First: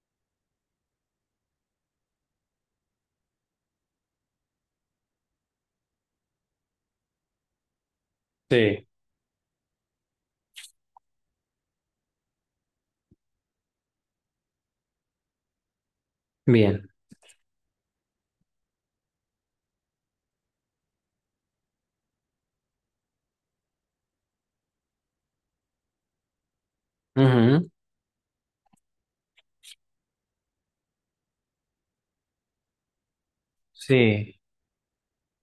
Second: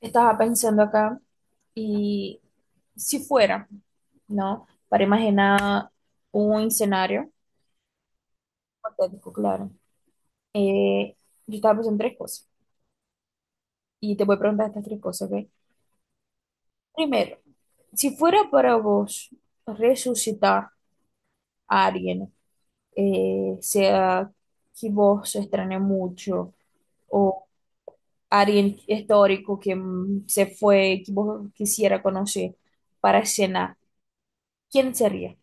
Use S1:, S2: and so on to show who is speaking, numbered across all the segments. S1: Estaba pensando acá y si fuera, ¿no? Para imaginar un escenario
S2: Sí,
S1: hipotético, claro. Eh, yo estaba pensando en tres cosas y te voy a preguntar estas tres cosas, ¿ok?
S2: bien.
S1: Primero, si fuera para vos resucitar a alguien, sea que vos extrañe mucho o
S2: Ujú.
S1: alguien histórico que se fue, que vos quisiera conocer para escena,
S2: Sí.
S1: ¿quién sería?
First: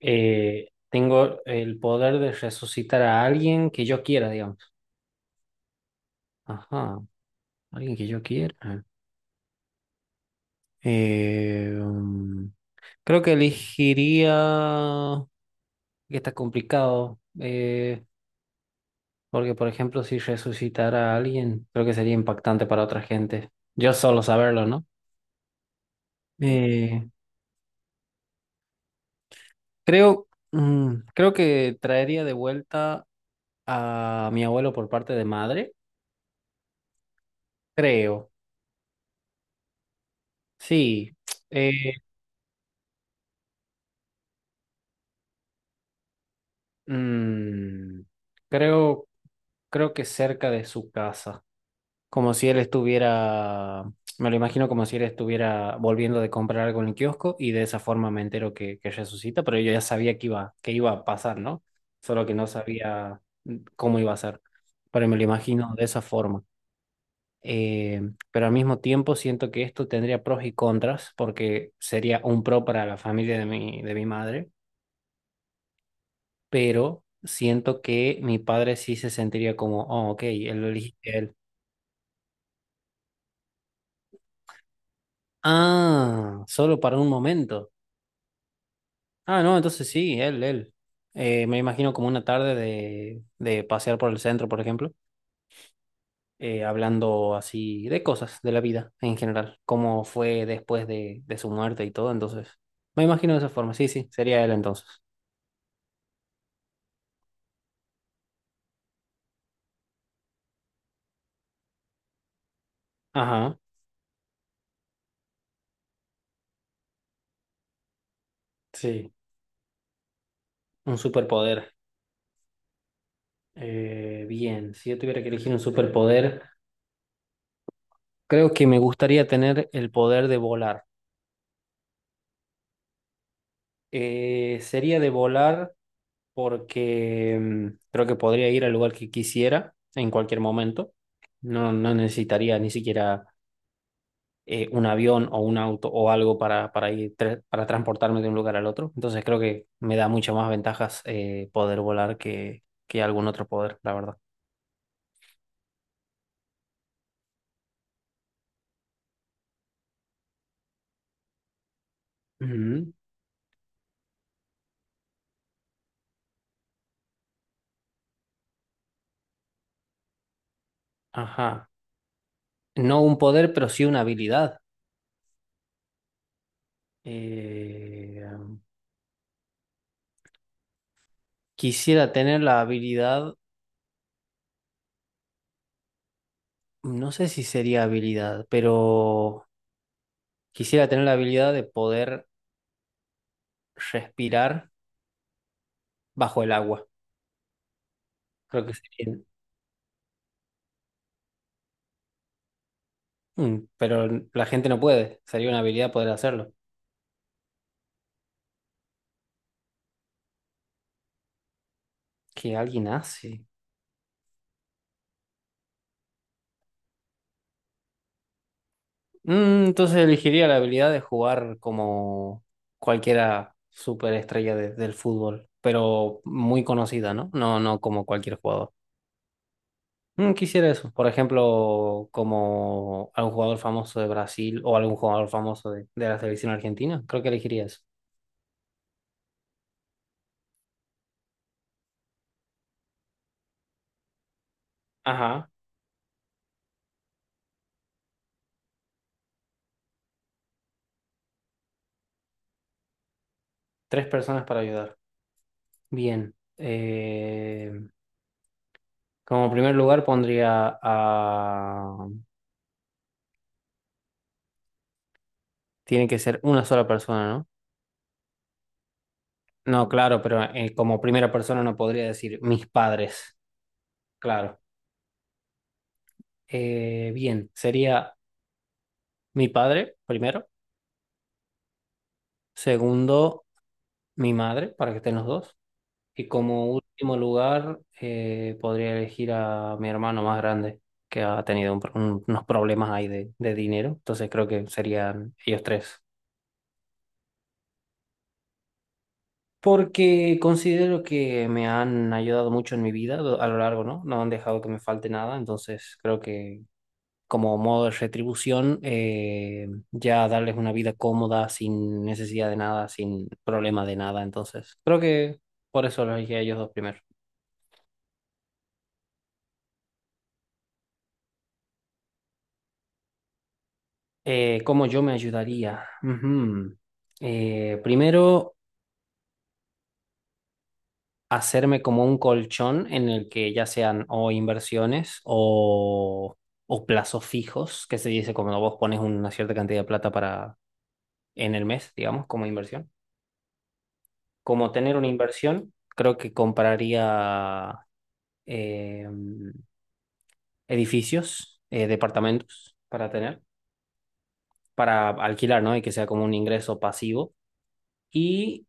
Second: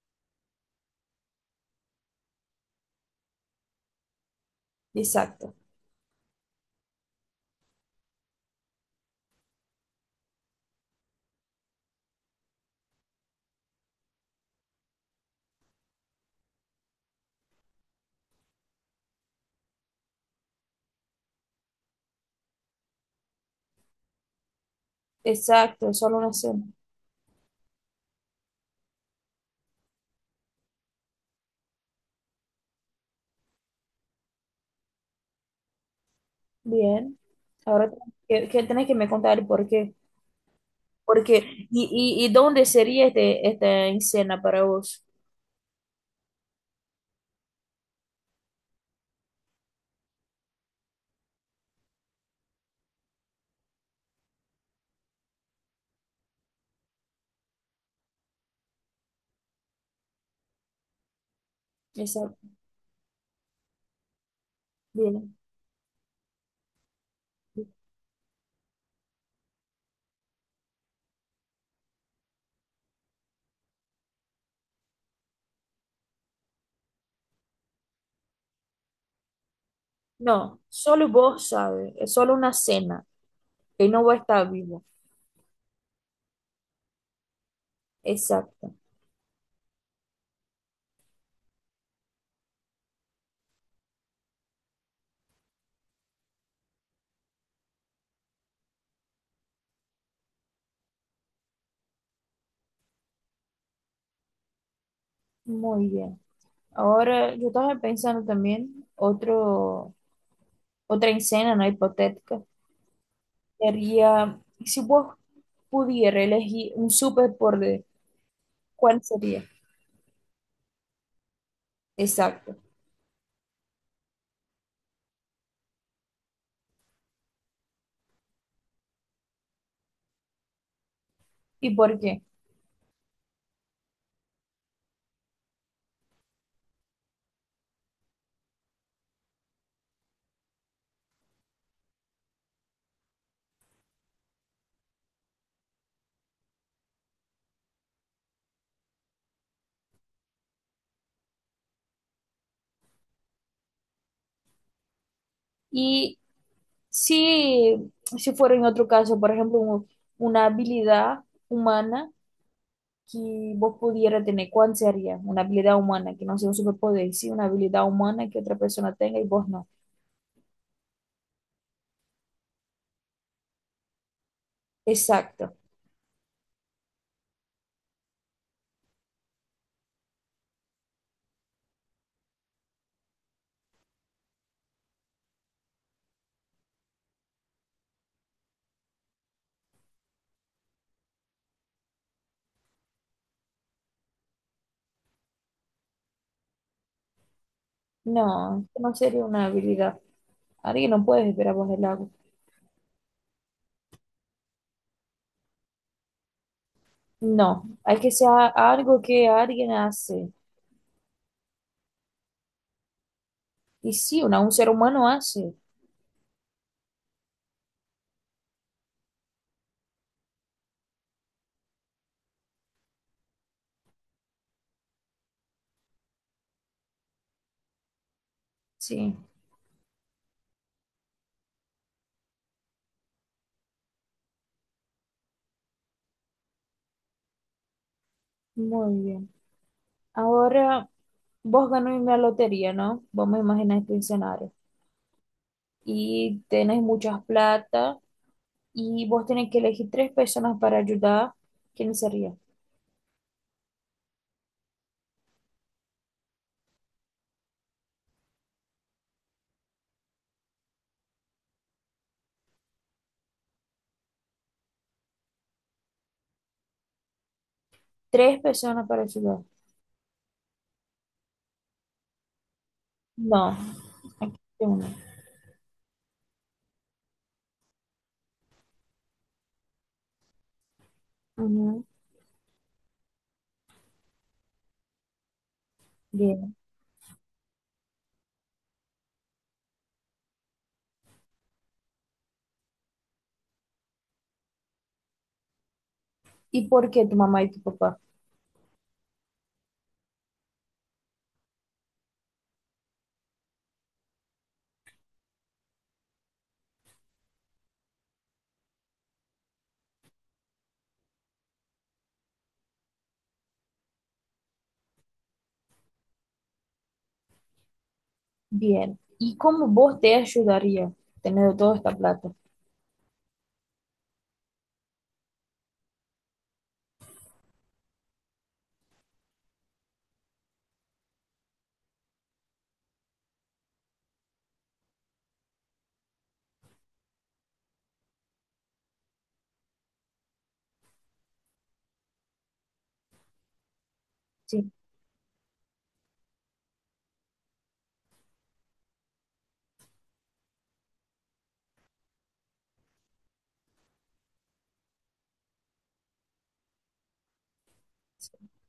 S2: Tengo el poder de resucitar a alguien que yo quiera, digamos.
S1: Exacto,
S2: Ajá, alguien que yo quiera. Eh, mm, Creo que elegiría... que está complicado. Porque, por ejemplo, si resucitara a alguien, creo que sería impactante para otra gente. Yo solo saberlo, ¿no?
S1: exacto, solo una cena.
S2: Eh, Creo, creo que traería de vuelta a mi abuelo por parte de madre.
S1: Bien. Ahora
S2: Creo.
S1: que tenés que me contar el por qué.
S2: Sí,
S1: Porque, y,
S2: eh,
S1: y, y dónde sería esta cena para vos.
S2: mm, creo, creo que cerca de su casa, como si él estuviera, me lo imagino como si él estuviera volviendo de comprar algo en el kiosco y de esa forma me entero que resucita, pero yo ya sabía que iba a pasar, ¿no? Solo que no
S1: Exacto.
S2: sabía cómo iba a ser, pero me lo
S1: Bien.
S2: imagino de esa forma. Eh, pero al mismo tiempo siento que esto tendría pros y contras porque sería un pro para la familia de mi madre, pero siento que mi padre sí se sentiría como, oh, ok,
S1: No,
S2: él lo
S1: solo
S2: eligiste a él.
S1: vos sabes, es solo una cena, que no va a estar vivo.
S2: Ah, solo para un momento.
S1: Exacto.
S2: Ah, no, entonces sí, él. Me imagino como una tarde de pasear por el centro, por ejemplo, hablando así de cosas de la vida en general, cómo fue después de su muerte y todo, entonces. Me imagino de esa forma, sí, sí, sería él entonces.
S1: Muy bien. Ahora yo estaba pensando también otra escena, ¿no? Hipotética.
S2: Ajá,
S1: Sería, si vos pudieras elegir un superpoder, ¿cuál
S2: sí,
S1: sería?
S2: un superpoder.
S1: Exacto.
S2: Bien, si yo tuviera que elegir un superpoder... Creo que me gustaría tener el poder de volar.
S1: ¿Y por qué?
S2: Sería de volar porque creo que podría ir al lugar que quisiera en cualquier momento. No, no necesitaría ni siquiera un avión o un auto o algo para ir para transportarme de un lugar al otro. Entonces creo que me da muchas más ventajas poder volar que algún otro poder, la verdad.
S1: Y si, si fuera en otro caso, por ejemplo, una habilidad humana
S2: Ujú.
S1: que vos pudiera tener, ¿cuál sería? Una habilidad humana, que no sea un superpoder, sí, una habilidad humana que otra persona tenga y vos no.
S2: Ajá. No un poder, pero sí una habilidad.
S1: Exacto.
S2: Eh, Quisiera tener la habilidad. No sé si sería habilidad, pero quisiera tener la habilidad de poder respirar bajo el agua. Creo
S1: No,
S2: que
S1: no
S2: sería.
S1: sería una habilidad. Alguien no puede esperar vos el agua.
S2: Mm, pero la gente no puede. Sería una habilidad poder hacerlo.
S1: No, hay que ser algo que alguien hace.
S2: Que alguien hace.
S1: Y sí, una, un ser humano hace.
S2: Mm, entonces elegiría la habilidad de jugar como cualquiera superestrella del fútbol, pero muy conocida, ¿no? No, no como cualquier jugador.
S1: Sí,
S2: Mm, quisiera eso. Por ejemplo, como algún jugador famoso de Brasil o algún jugador famoso de la selección argentina. Creo que elegiría eso.
S1: muy bien. Ahora vos ganás una lotería, ¿no? Vamos a imaginar este escenario.
S2: Ajá.
S1: Y tenés mucha plata y vos tenés que elegir tres personas para ayudar. ¿Quién sería?
S2: Tres personas para ayudar. Bien. Como primer lugar pondría a... Tiene que ser una sola persona, ¿no?
S1: Tres personas para ayudar.
S2: No, claro, pero como primera persona no podría decir mis padres.
S1: No, aquí
S2: Claro.
S1: hay uno.
S2: Bien. Sería mi padre primero.
S1: Ujú.
S2: Segundo, mi madre, para que estén los dos. Y
S1: Bien.
S2: como último lugar, podría elegir a mi hermano más grande, que ha tenido un unos problemas ahí de dinero. Entonces creo que serían ellos tres.
S1: ¿Y por qué tu mamá y tu papá?
S2: Porque considero que me han ayudado mucho en mi vida a lo largo, ¿no? No han dejado que me falte nada. Entonces creo que como modo de retribución, ya darles una vida cómoda, sin necesidad de nada, sin problema de nada. Entonces creo que por eso los elegí a ellos dos primero.
S1: Bien. ¿Y cómo vos te ayudaría teniendo toda esta plata?
S2: ¿Cómo yo me ayudaría? Ujú. Primero, hacerme como un colchón en el que ya sean o inversiones o plazos fijos, que se dice cuando vos pones una cierta cantidad de plata para en el mes, digamos, como inversión.
S1: Sí.
S2: Como tener una inversión, creo que compraría eh, edificios, departamentos para tener, para alquilar, ¿no? Y que sea como un ingreso pasivo.
S1: Sí.
S2: Y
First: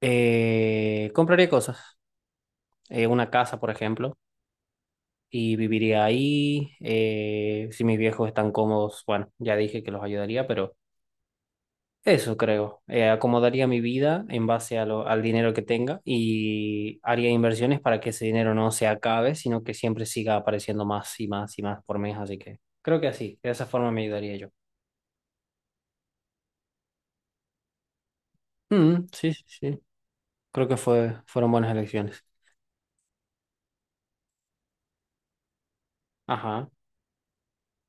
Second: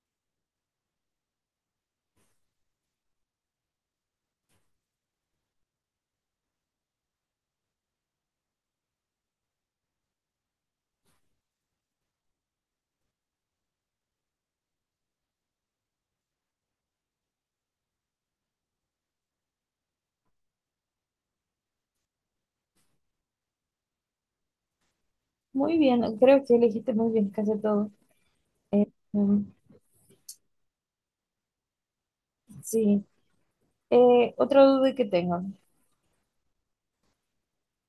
S2: compraría cosas. Una casa, por ejemplo, y viviría ahí. Si mis viejos están cómodos, bueno, ya dije que los ayudaría, pero eso creo. Acomodaría mi vida en base a al dinero que tenga y haría inversiones para que ese dinero no se acabe, sino que siempre siga apareciendo más y más y más por mes. Así que creo que así, de esa forma me ayudaría yo.
S1: Muy bien, creo que elegiste muy bien casi todo. Eh,
S2: Mm, sí,
S1: mm,
S2: sí, sí. Creo que fueron buenas elecciones.
S1: sí. Otra duda que tengo.
S2: Ajá.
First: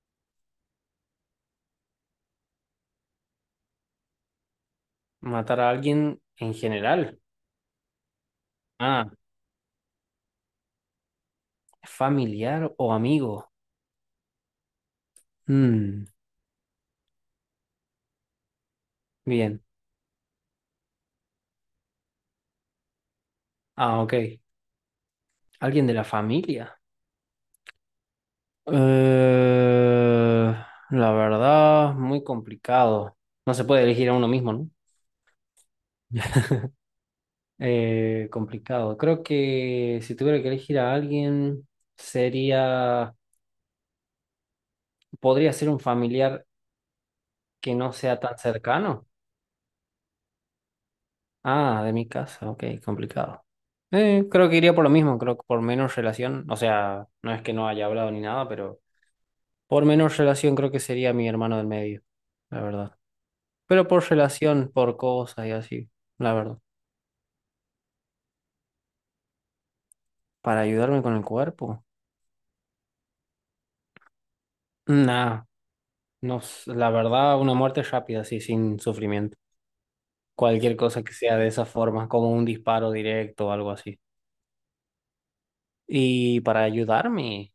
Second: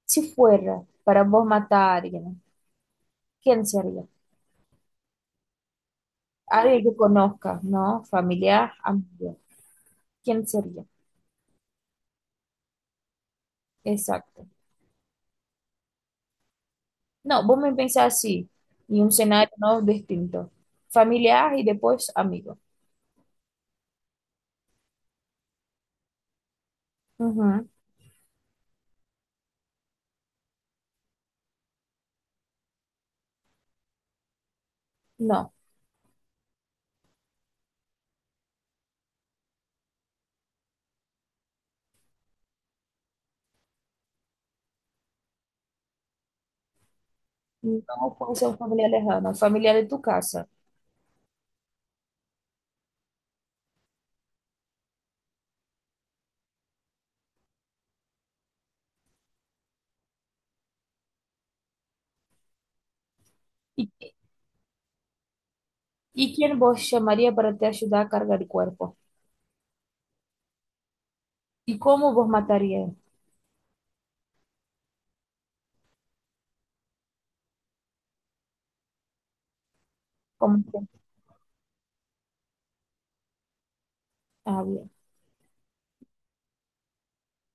S1: Si fuera para vos matar a alguien, ¿quién sería?
S2: Matar a alguien en
S1: Alguien que
S2: general.
S1: conozcas, ¿no? Familiar,
S2: Ah,
S1: amigo. ¿Quién sería?
S2: familiar o amigo.
S1: Exacto.
S2: Mm,
S1: No, vos me pensás así, y un escenario
S2: bien.
S1: no distinto. Familiar y después amigo.
S2: Ah, ok. ¿Alguien de la familia?
S1: Ujú.
S2: Eh, la verdad, muy complicado. No se puede elegir a uno mismo, ¿no?
S1: No,
S2: Complicado. Creo que si tuviera que elegir a alguien, sería, podría ser un familiar que no
S1: no
S2: sea
S1: puede
S2: tan
S1: ser un familiar
S2: cercano.
S1: lejano, familiar de tu casa.
S2: Ah, de mi casa, ok, complicado. Creo que iría por lo mismo, creo que por menos relación, o sea, no es que no haya hablado ni nada, pero por menos relación creo que sería mi hermano del medio, la verdad. Pero
S1: ¿Y,
S2: por relación, por cosas y así, la
S1: y
S2: verdad.
S1: quién vos llamaría para te ayudar a cargar el cuerpo?
S2: Para ayudarme con el
S1: ¿Y
S2: cuerpo.
S1: cómo vos matarías?
S2: Nah, no, la verdad, una muerte rápida, así, sin sufrimiento.
S1: ¿Cómo
S2: Cualquier
S1: te-
S2: cosa que sea de esa forma, como un disparo directo o algo así.
S1: Bien.
S2: Y para ayudarme,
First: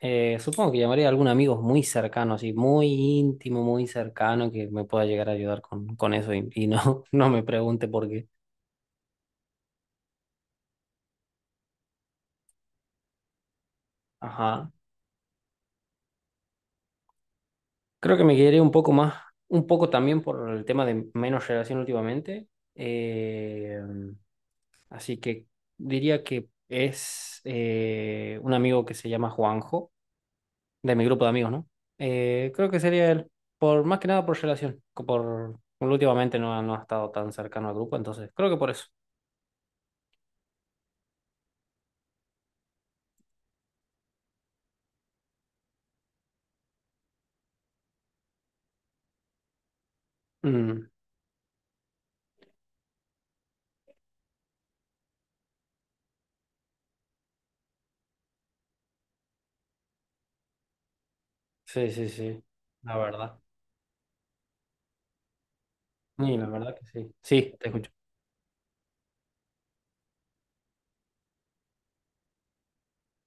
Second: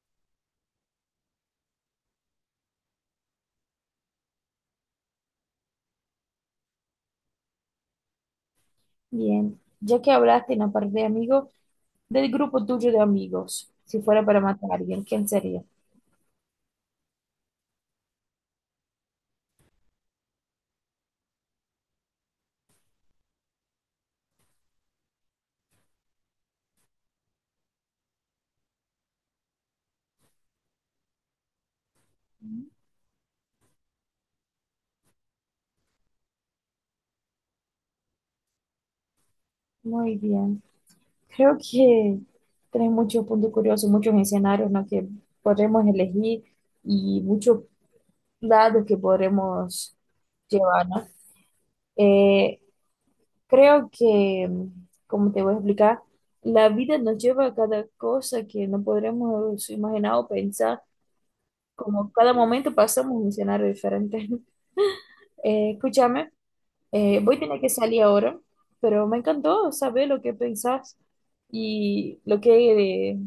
S2: supongo que llamaría a algún amigo muy cercano, así, muy íntimo, muy cercano, que me pueda llegar a ayudar con eso y no, no me pregunte por qué.
S1: Bien. Ya que hablaste en la parte de amigos, del grupo tuyo de amigos, si fuera para
S2: Ajá.
S1: matar a alguien, ¿quién sería?
S2: Creo que me quedé un poco más, un poco también por el tema de menos relación últimamente. Eh, Así que diría que es un amigo que se llama Juanjo, de mi grupo de amigos, ¿no? Creo que sería él, por más que nada por relación, por últimamente no, no ha estado tan cercano al grupo, entonces creo que por eso.
S1: Muy bien. Creo que tenés muchos puntos curiosos, muchos escenarios, ¿no?, que podremos elegir y muchos lados que podremos llevar,
S2: Mm,
S1: ¿no? Eh, Creo que, como te voy a explicar, la vida nos lleva a cada cosa que no podremos imaginar o pensar,
S2: sí, sí,
S1: como cada
S2: sí,
S1: momento
S2: la
S1: pasamos un
S2: verdad.
S1: escenario diferente. Escúchame.
S2: Y la verdad que sí.
S1: Voy a
S2: Sí,
S1: tener que
S2: te escucho.
S1: salir ahora, pero me encantó saber lo que pensás y lo que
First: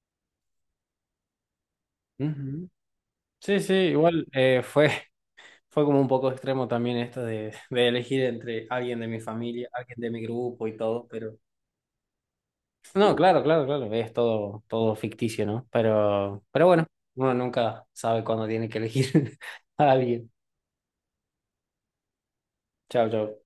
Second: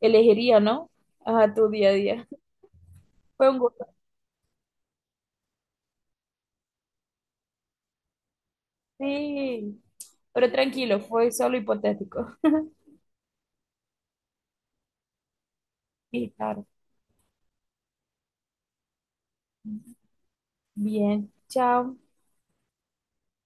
S1: elegiría, ¿no? A tu día a día.
S2: Ujú.
S1: Fue un
S2: Sí, sí,
S1: gusto.
S2: igual fue. Fue como un poco extremo también esto de, de elegir entre alguien de mi familia,
S1: Sí,
S2: alguien de mi
S1: pero
S2: grupo y
S1: tranquilo,
S2: todo,
S1: fue
S2: pero...
S1: solo hipotético.
S2: No, claro, claro, claro, es todo, todo ficticio, ¿no?
S1: Sí, claro.
S2: Pero bueno, uno nunca sabe cuándo tiene que elegir a alguien.
S1: Bien, chao.
S2: Chao, chao.